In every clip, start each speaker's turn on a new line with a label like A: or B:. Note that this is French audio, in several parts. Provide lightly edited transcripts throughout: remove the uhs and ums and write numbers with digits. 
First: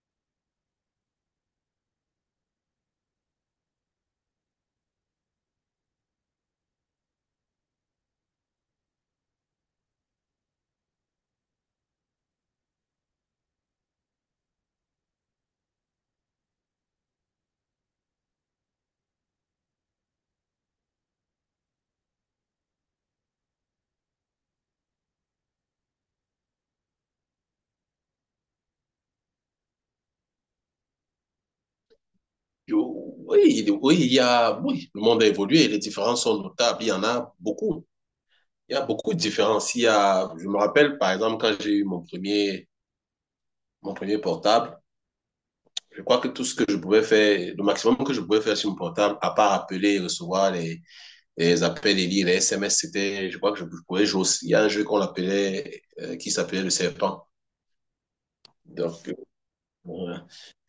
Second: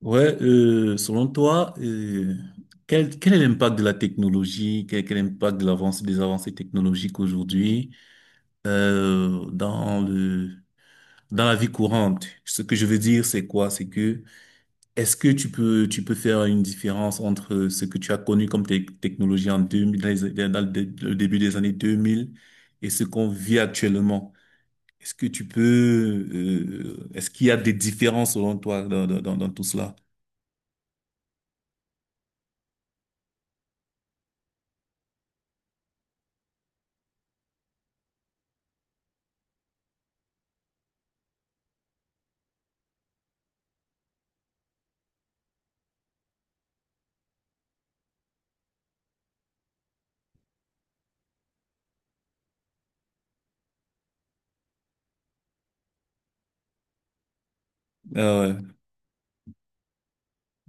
A: Ouais, selon toi, quel est l'impact de la technologie, quel est l'impact de des avancées technologiques aujourd'hui euh, dans le, dans la vie courante. Ce que je veux dire, c'est quoi? C'est que est-ce que tu peux faire une différence entre ce que tu as connu comme technologie en 2000, dans le début des années 2000 et ce qu'on vit actuellement? Est-ce que tu peux, est-ce qu'il y a des différences selon toi dans tout cela?
B: Oui, oui, oui, le monde a évolué, les différences sont notables, il y en a beaucoup. Il y a beaucoup de différences. Il y a, je me rappelle, par exemple, quand j'ai eu mon premier portable, je crois que tout ce que je pouvais faire, le maximum que je pouvais faire sur mon portable, à part appeler et recevoir les appels et lire les SMS, c'était, je crois que je pouvais jouer aussi. Il y a un jeu qui s'appelait le serpent.
A: Ah ouais.
B: Donc, euh,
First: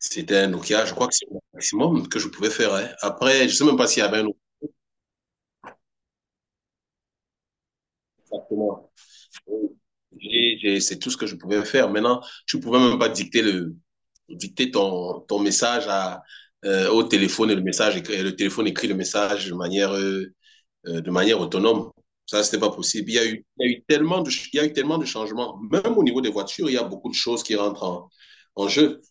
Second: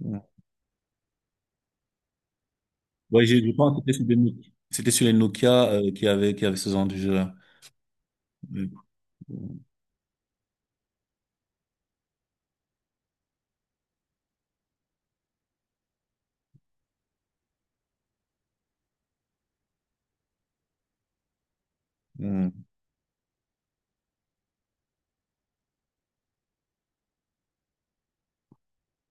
A: Ouais,
B: un Nokia, je crois que c'est le maximum que je pouvais faire, hein. Après,
A: Je
B: je sais
A: pense
B: même
A: que
B: pas
A: c'était
B: s'il
A: sur
B: y
A: des
B: avait un
A: No- c'était sur les Nokia, qui avaient ce genre de jeu-là. Mm.
B: autre. C'est tout ce que je pouvais faire. Maintenant, tu pouvais même pas dicter ton message au téléphone, et et le téléphone écrit le message de manière autonome. Ça, c'était pas possible. Il y a eu, il y a eu tellement de, ch- Il y a eu tellement de changements. Même au niveau des voitures, il y a beaucoup de choses qui rentrent en jeu.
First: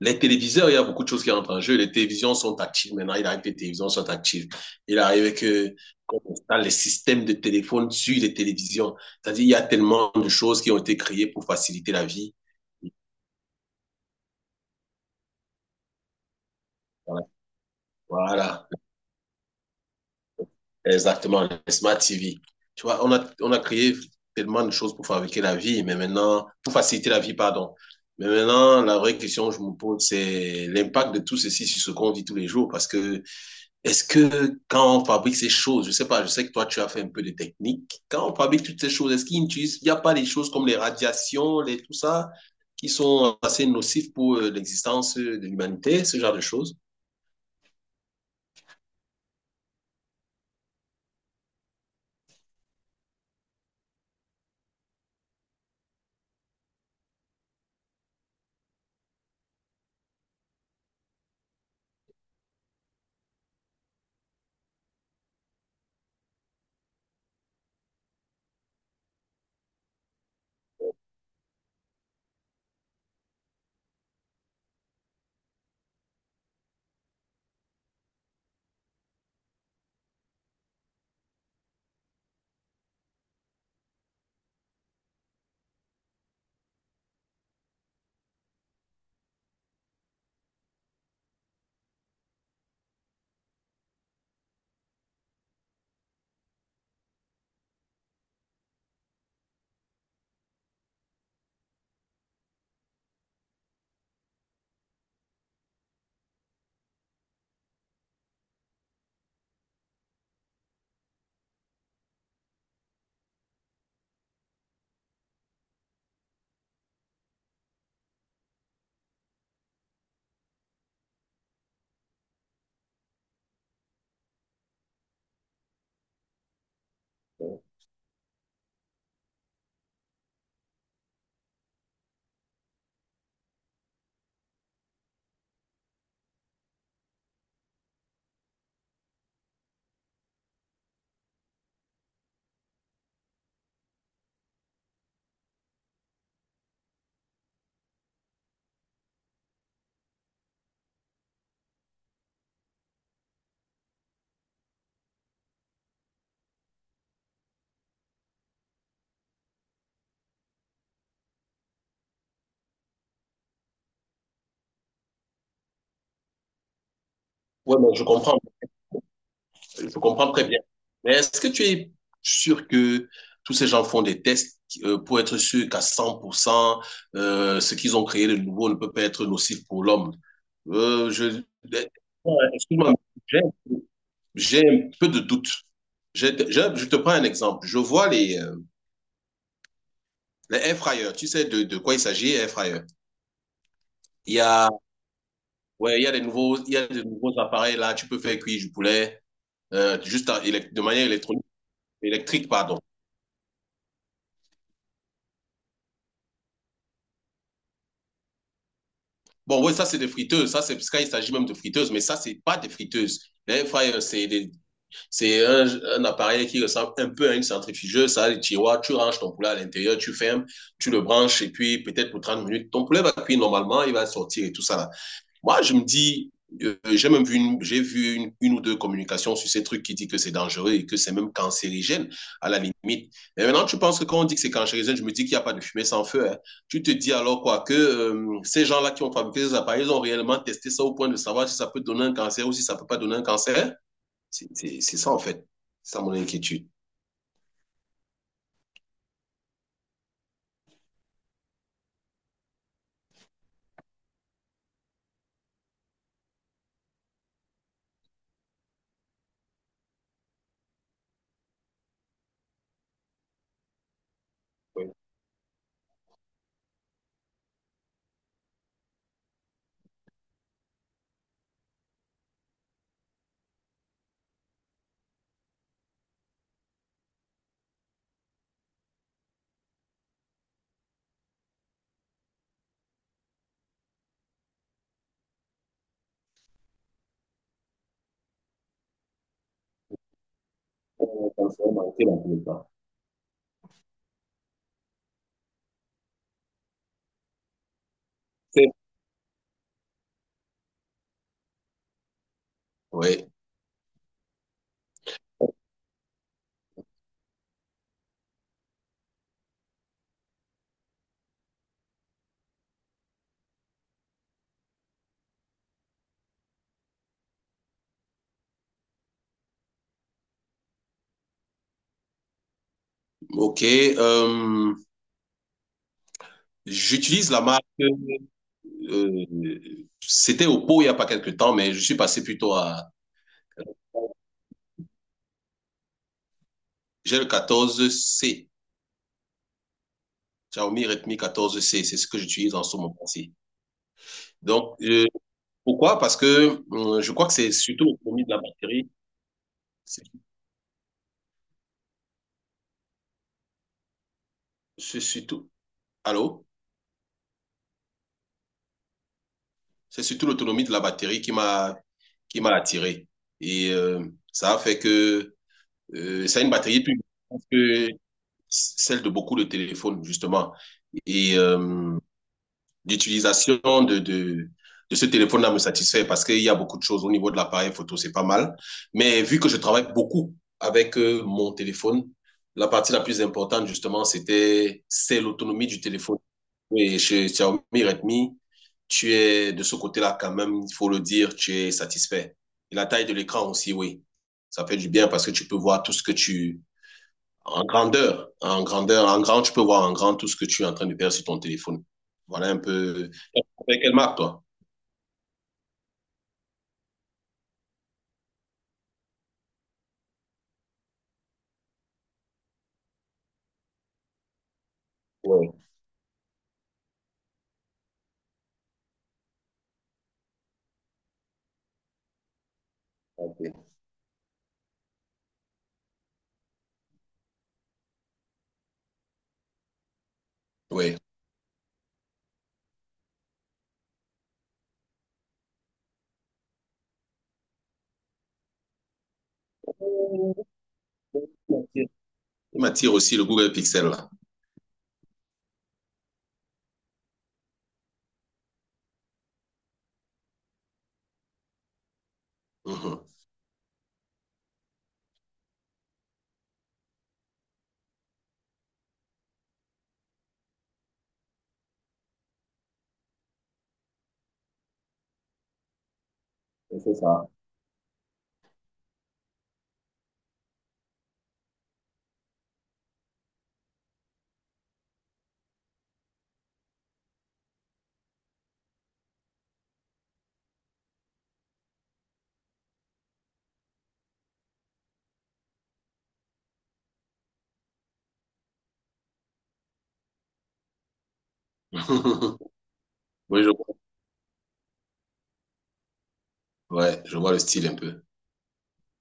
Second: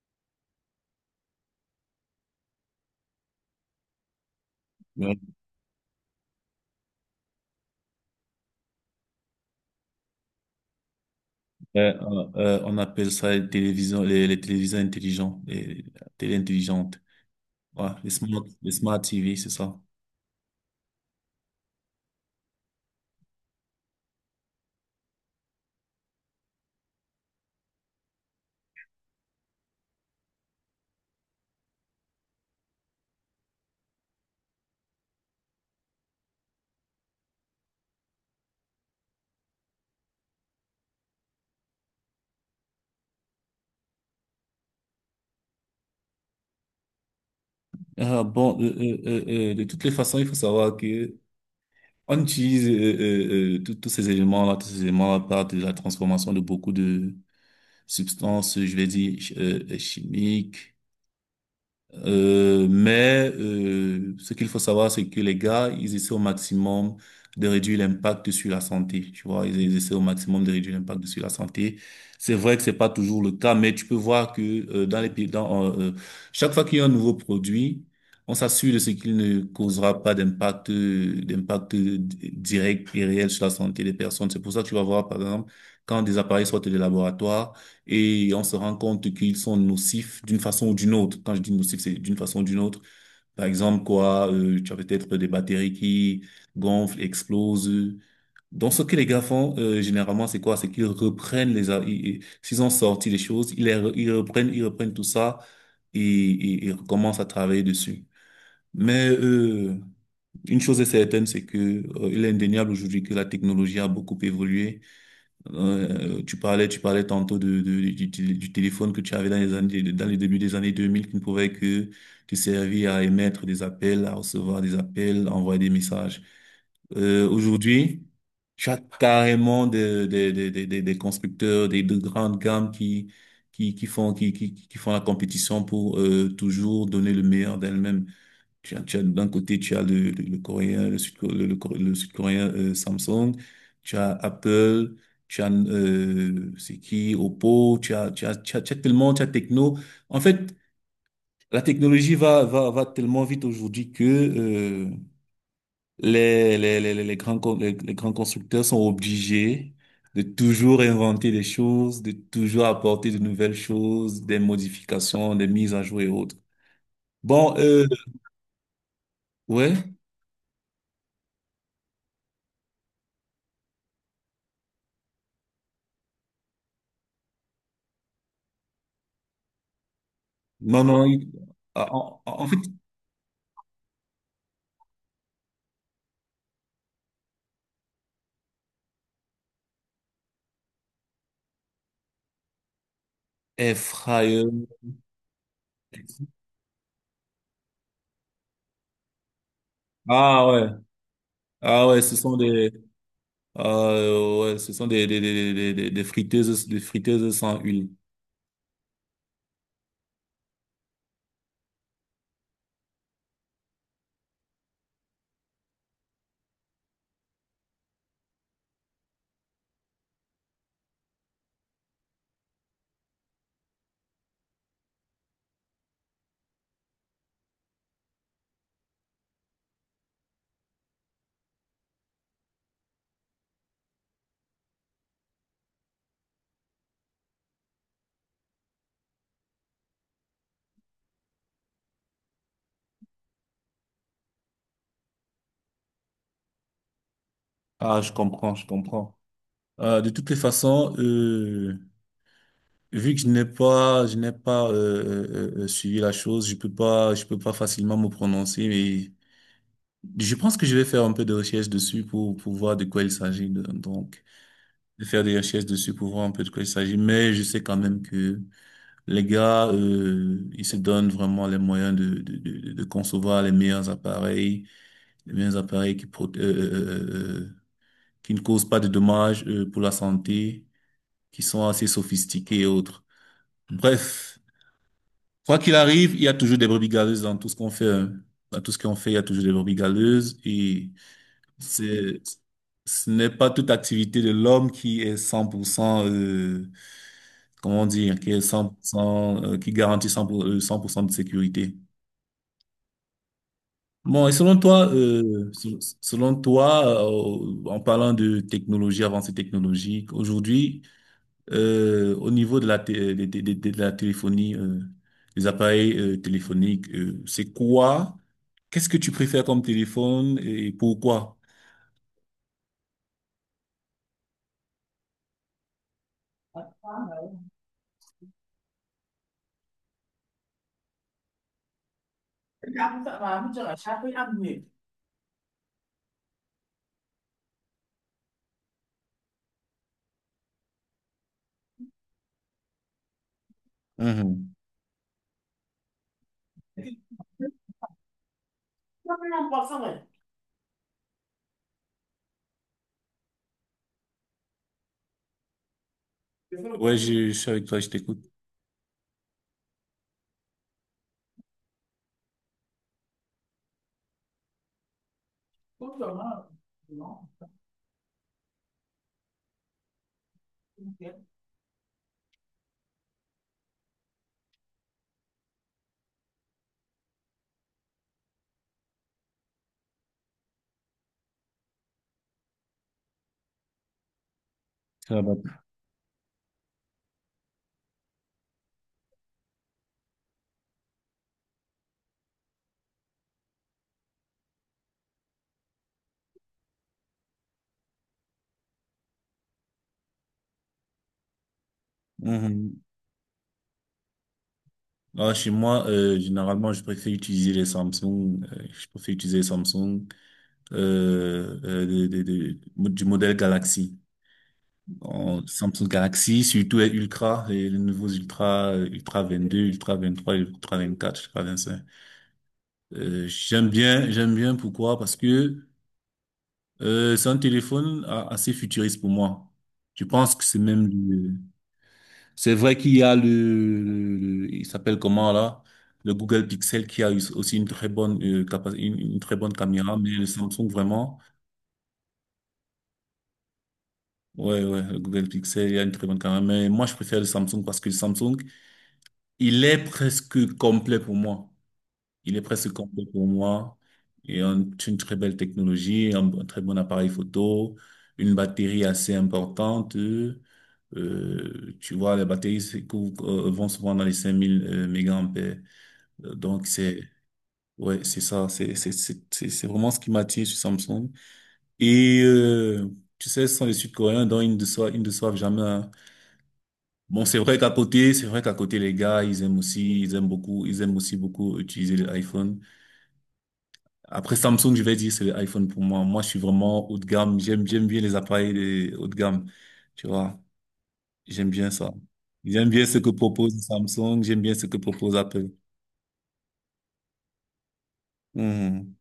B: Les téléviseurs, il y a beaucoup de choses qui rentrent en jeu. Les télévisions sont actives maintenant. Il arrive que les télévisions sont actives. Il
A: Mm.
B: arrive que qu'on installe les systèmes de téléphone sur les télévisions. C'est-à-dire, il y a tellement de choses qui ont été créées pour faciliter
A: Ouais,
B: la vie.
A: on appelle ça les télévisions, les téléviseurs intelligents, les télé intelligentes. Ouais,
B: Voilà,
A: les smart TV, c'est ça.
B: exactement. Les smart TV. Tu vois, on a créé tellement de choses pour fabriquer la vie, mais maintenant, pour faciliter la vie, pardon. Mais maintenant, la vraie question que je me pose, c'est l'impact de tout ceci sur ce qu'on vit tous les jours, parce que est-ce que quand on fabrique ces choses, je sais pas, je sais que toi tu as fait un peu de technique, quand on fabrique toutes ces choses, est-ce qu'il n'y a pas des choses comme les radiations, tout ça, qui sont assez nocives pour l'existence de l'humanité, ce genre de choses?
A: De toutes les façons, il faut savoir que on utilise tous ces éléments-là, tous ces éléments-là partent de la transformation de beaucoup de substances, je vais dire, chimiques. Ce qu'il faut savoir, c'est que les gars, ils essaient au maximum de réduire l'impact sur la santé. Tu vois, ils essaient au maximum de réduire l'impact sur la santé. C'est vrai que c'est pas toujours le cas, mais tu peux voir que dans les pays, chaque fois qu'il y a un nouveau produit, on s'assure de ce qu'il ne causera pas d'impact, direct et réel sur la santé des personnes. C'est pour ça que tu vas voir, par exemple, quand des appareils sortent des laboratoires. Et on se rend compte qu'ils sont nocifs d'une façon ou d'une autre. Quand je dis nocifs, c'est d'une façon ou d'une autre. Par exemple, quoi, tu as peut-être des batteries qui gonflent, explosent. Donc, ce que les gars font, généralement, c'est quoi? C'est qu'ils reprennent les... a- i- i- S'ils ont sorti les choses, ils, les re- ils reprennent tout ça et, et recommencent à travailler dessus. Mais euh, une chose est certaine, c'est que il est indéniable aujourd'hui que la technologie a beaucoup évolué. Tu parlais tantôt du téléphone que tu avais dans les années, dans les débuts des années 2000 qui ne pouvait que te servir à émettre des appels, à recevoir des appels, à envoyer des messages.
B: Ouais,
A: Aujourd'hui, tu as carrément des constructeurs, des, de grandes gammes qui font la compétition pour toujours donner le meilleur d'elles-mêmes. D'un côté, tu as le coréen, le sud, le, Coré- le sud-coréen Samsung, tu as Apple, tu as c'est qui, Oppo, tu as tellement, tu as Techno. En fait, la technologie va tellement vite aujourd'hui que les grands, les grands constructeurs sont obligés de toujours inventer des choses, de toujours apporter de nouvelles choses, des modifications, des mises à jour et autres. Bon, euh,
B: bon,
A: ouais.
B: je comprends très bien. Mais est-ce que tu es sûr que tous ces gens font des tests, pour être sûr qu'à 100%, ce qu'ils ont créé de nouveau ne peut pas être nocif pour l'homme?
A: Non, non,
B: Euh,
A: il-
B: je,
A: ah, en,
B: Ouais,
A: en fait,
B: excuse-moi, j'ai j'ai un peu de doute. Je te prends un exemple. Je vois les air fryers. Tu sais de quoi il s'agit, air fryer.
A: air
B: Il y
A: fryer.
B: a, ouais, il y a des nouveaux, appareils là. Tu peux faire cuire du poulet,
A: Ah ouais,
B: de manière
A: ah ouais,
B: électrique, pardon.
A: ouais, ce sont des friteuses, des friteuses sans huile.
B: Bon, ouais, ça c'est des friteuses. Ça c'est parce qu'il s'agit même de friteuses, mais ça c'est pas des friteuses. Les air fryers, c'est un appareil qui ressemble un peu à une centrifugeuse. Ça a des tiroirs. Tu ranges ton poulet à l'intérieur, tu fermes, tu le branches et puis peut-être pour 30 minutes, ton poulet va cuire normalement, il va sortir et tout ça là. Moi, je me dis, j'ai vu une ou deux communications sur ces trucs qui dit que c'est dangereux et que c'est même cancérigène, à la limite. Mais maintenant, tu penses que quand on dit que c'est cancérigène, je me dis qu'il n'y a pas de fumée sans feu, hein. Tu te dis alors quoi que, ces gens-là qui ont fabriqué ces appareils, ils ont réellement testé ça au point de savoir si ça peut donner un cancer ou si ça ne peut pas donner un cancer. C'est ça, en fait. C'est ça mon inquiétude.
A: Ah, je comprends, je comprends. De toutes les façons, vu que je n'ai pas suivi la chose, je peux pas facilement me prononcer. Je pense que je vais faire un peu de recherche dessus pour voir de quoi il s'agit. Donc,
B: Oui.
A: de faire des recherches dessus pour voir un peu de quoi il s'agit. Mais je sais quand même que les gars, ils se donnent vraiment les moyens de concevoir les meilleurs appareils euh, euh, qui ne causent pas de dommages, pour la santé, qui sont assez sophistiqués et autres. Bref, quoi qu'il arrive, il y a toujours des brebis galeuses dans tout ce qu'on fait, hein. Dans tout ce qu'on fait, il y a toujours des brebis galeuses et c'est, ce n'est pas toute activité de l'homme qui est 100%, comment dire, qui est 100%, qui garantit 100% de sécurité.
B: Oui.
A: Bon, et selon toi, selon toi, en parlant de technologie, avancée technologique, aujourd'hui, au niveau de la, té- de la téléphonie, des appareils, téléphoniques, c'est quoi? Qu'est-ce que tu préfères comme téléphone et pourquoi?
B: OK. J'utilise la marque, euh, c'était au pot il n'y a pas quelque temps, mais je suis passé plutôt à.
A: Abuja, chacun a mieux.
B: J'ai le 14C, Xiaomi Redmi 14C, c'est ce que j'utilise en ce moment-ci.
A: Mhm.
B: Donc, pourquoi? Parce que
A: Et puis,
B: je crois que c'est surtout l'autonomie de la batterie.
A: ça, c'est important, ouais.
B: C'est c'est surtout. Allô?
A: Parce que, ouais, je suis avec toi, je t'écoute.
B: C'est surtout l'autonomie de la batterie qui m'a attiré. Et ça a fait que,
A: Comme ça,
B: ça a
A: moi,
B: une batterie plus
A: non,
B: grande que celle de beaucoup de téléphones, justement.
A: ok.
B: Et d'utilisation de ce téléphone-là me satisfait parce qu'il y a beaucoup de choses au niveau de l'appareil photo, c'est pas mal. Mais vu que je travaille beaucoup avec mon téléphone, la partie la plus importante, justement, c'est
A: Ça va.
B: l'autonomie du téléphone. Et chez Xiaomi Redmi, tu es de ce côté-là quand même, il faut le dire, tu es satisfait. Et la taille de l'écran aussi, oui. Ça fait du bien parce que tu peux voir tout ce que tu... En grand, tu peux voir en grand tout ce que tu es en train de faire sur ton téléphone. Voilà un
A: Mhm.
B: peu, avec quelle marque, toi?
A: Ah, chez moi, généralement, je préfère utiliser les Samsung. Je préfère utiliser les Samsung du modèle Galaxy. En
B: Oui,
A: Samsung Galaxy, surtout les Ultra, les nouveaux Ultra, Ultra 22, Ultra 23, Ultra 24, Ultra 25.
B: ok.
A: J'aime bien pourquoi? Parce que c'est un téléphone assez futuriste pour moi. Je pense que c'est même
B: Oui.
A: le- C'est vrai qu'il y a il s'appelle comment là? Le Google Pixel qui a eu aussi une très bonne une très bonne caméra, mais le Samsung vraiment,
B: Il m'attire aussi, le Google Pixel, là.
A: ouais ouais, le Google Pixel il y a une très bonne caméra, mais moi je préfère le Samsung parce que le Samsung il est presque complet pour moi. Il est presque
B: Mhm.
A: complet pour moi. Et un- une très belle technologie, un très bon appareil photo, une batterie assez importante. Tu vois, les batteries c'est cou- vont souvent dans les 5 000 mégaampères. Euh, Donc,
B: C'est
A: c'est,
B: ça.
A: ouais, c'est ça. C'est vraiment ce qui m'attire sur Samsung. Et, euh, tu sais, ce sont les Sud-Coréens, dont ils ne doivent jamais, hein. Bon, c'est vrai qu'à côté, c'est vrai qu'à côté, les gars, ils aiment aussi beaucoup utiliser l'iPhone. Après Samsung, je vais dire c'est l'iPhone pour moi. Moi, je suis vraiment haut de gamme. J'aime bien les appareils les haut de gamme. Tu vois, j'aime bien ça. J'aime bien ce que
B: Oui, je
A: propose
B: vois.
A: Samsung. J'aime bien ce que propose Apple.
B: Ouais, je vois le style un peu.
A: Mhm.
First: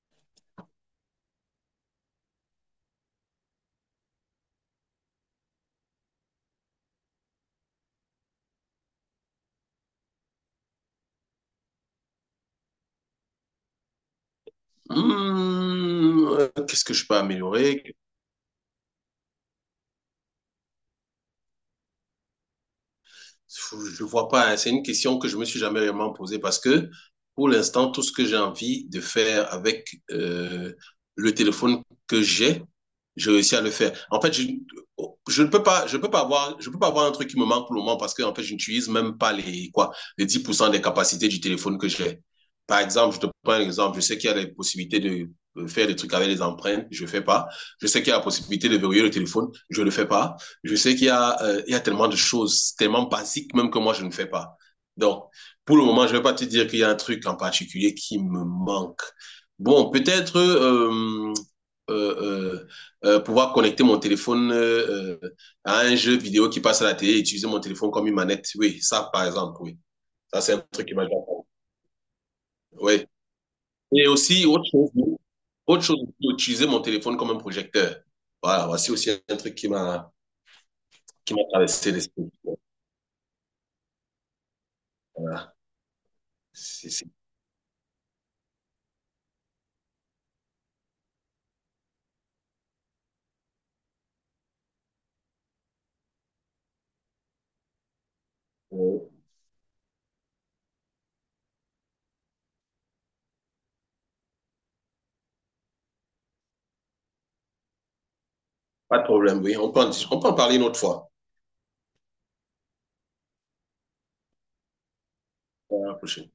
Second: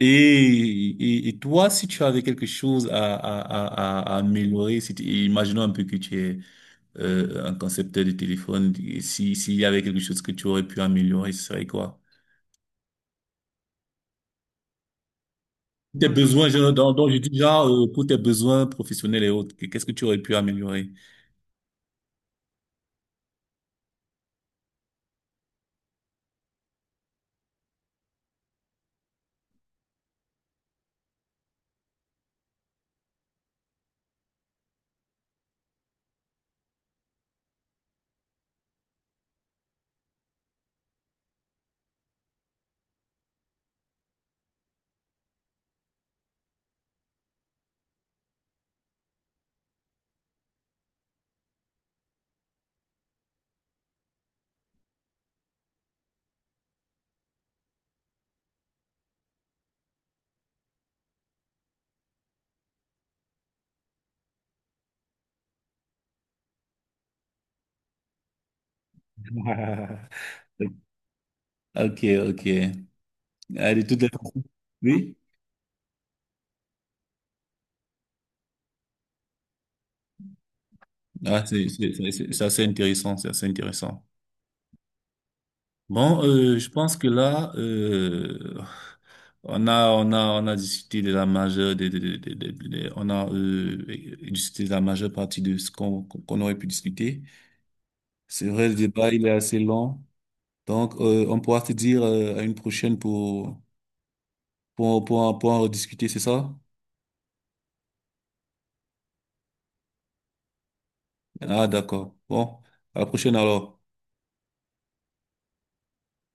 A: Et toi, si tu avais quelque chose à améliorer, si tu- imaginons un peu que tu es un concepteur de téléphone, et si, s'il y avait quelque chose que tu aurais pu améliorer, ce serait quoi? Tes besoins, genre,
B: Qu'est-ce que je
A: donc je
B: peux
A: dis genre,
B: améliorer?
A: pour tes besoins professionnels et autres, qu'est-ce que tu aurais pu améliorer?
B: Je ne vois pas, hein. C'est une question que je me suis jamais vraiment posée parce que, pour l'instant, tout ce que j'ai envie de faire avec le téléphone que j'ai, je réussis à le faire. En fait, je ne peux pas, je peux pas avoir, je peux pas avoir un truc qui me manque pour le moment parce que, en fait, je n'utilise même pas les 10% des capacités du téléphone que j'ai. Par exemple, je te prends un exemple. Je sais qu'il y a les possibilités de faire des trucs avec les empreintes, je fais pas. Je sais qu'il y a la possibilité de verrouiller le téléphone, je le fais pas. Je sais qu'il y a, il y a tellement de choses, tellement basiques même, que moi, je ne fais pas. Donc, pour le moment, je ne vais pas te dire qu'il y a un truc en particulier qui me manque. Bon, peut-être, euh, euh, pouvoir connecter mon téléphone, à un jeu vidéo qui passe à la télé, et utiliser mon téléphone comme une manette. Oui, ça, par exemple, oui. Ça, c'est un truc qui m'a déjà fait.
A: Ok, ok.
B: Oui.
A: Ah, de toutes
B: Et
A: les façons.
B: aussi, autre chose,
A: Oui?
B: utiliser mon téléphone comme un projecteur. Voilà, voici aussi un truc qui m'a
A: Ah,
B: traversé l'esprit.
A: c'est assez intéressant, c'est assez intéressant.
B: Voilà.
A: Bon, je
B: C'est-
A: pense que
B: c'est-
A: là, on a discuté de la majeure, des- on a discuté de la majeure partie de ce qu'on aurait pu discuter. C'est vrai, le
B: euh,
A: débat, il est assez long. Donc, on pourra se dire à une prochaine pour, pour en rediscuter, c'est ça?
B: Pas de problème, oui. On peut en parler une autre fois.
A: Ah, d'accord. Bon, à la prochaine alors.
B: Pour la prochaine.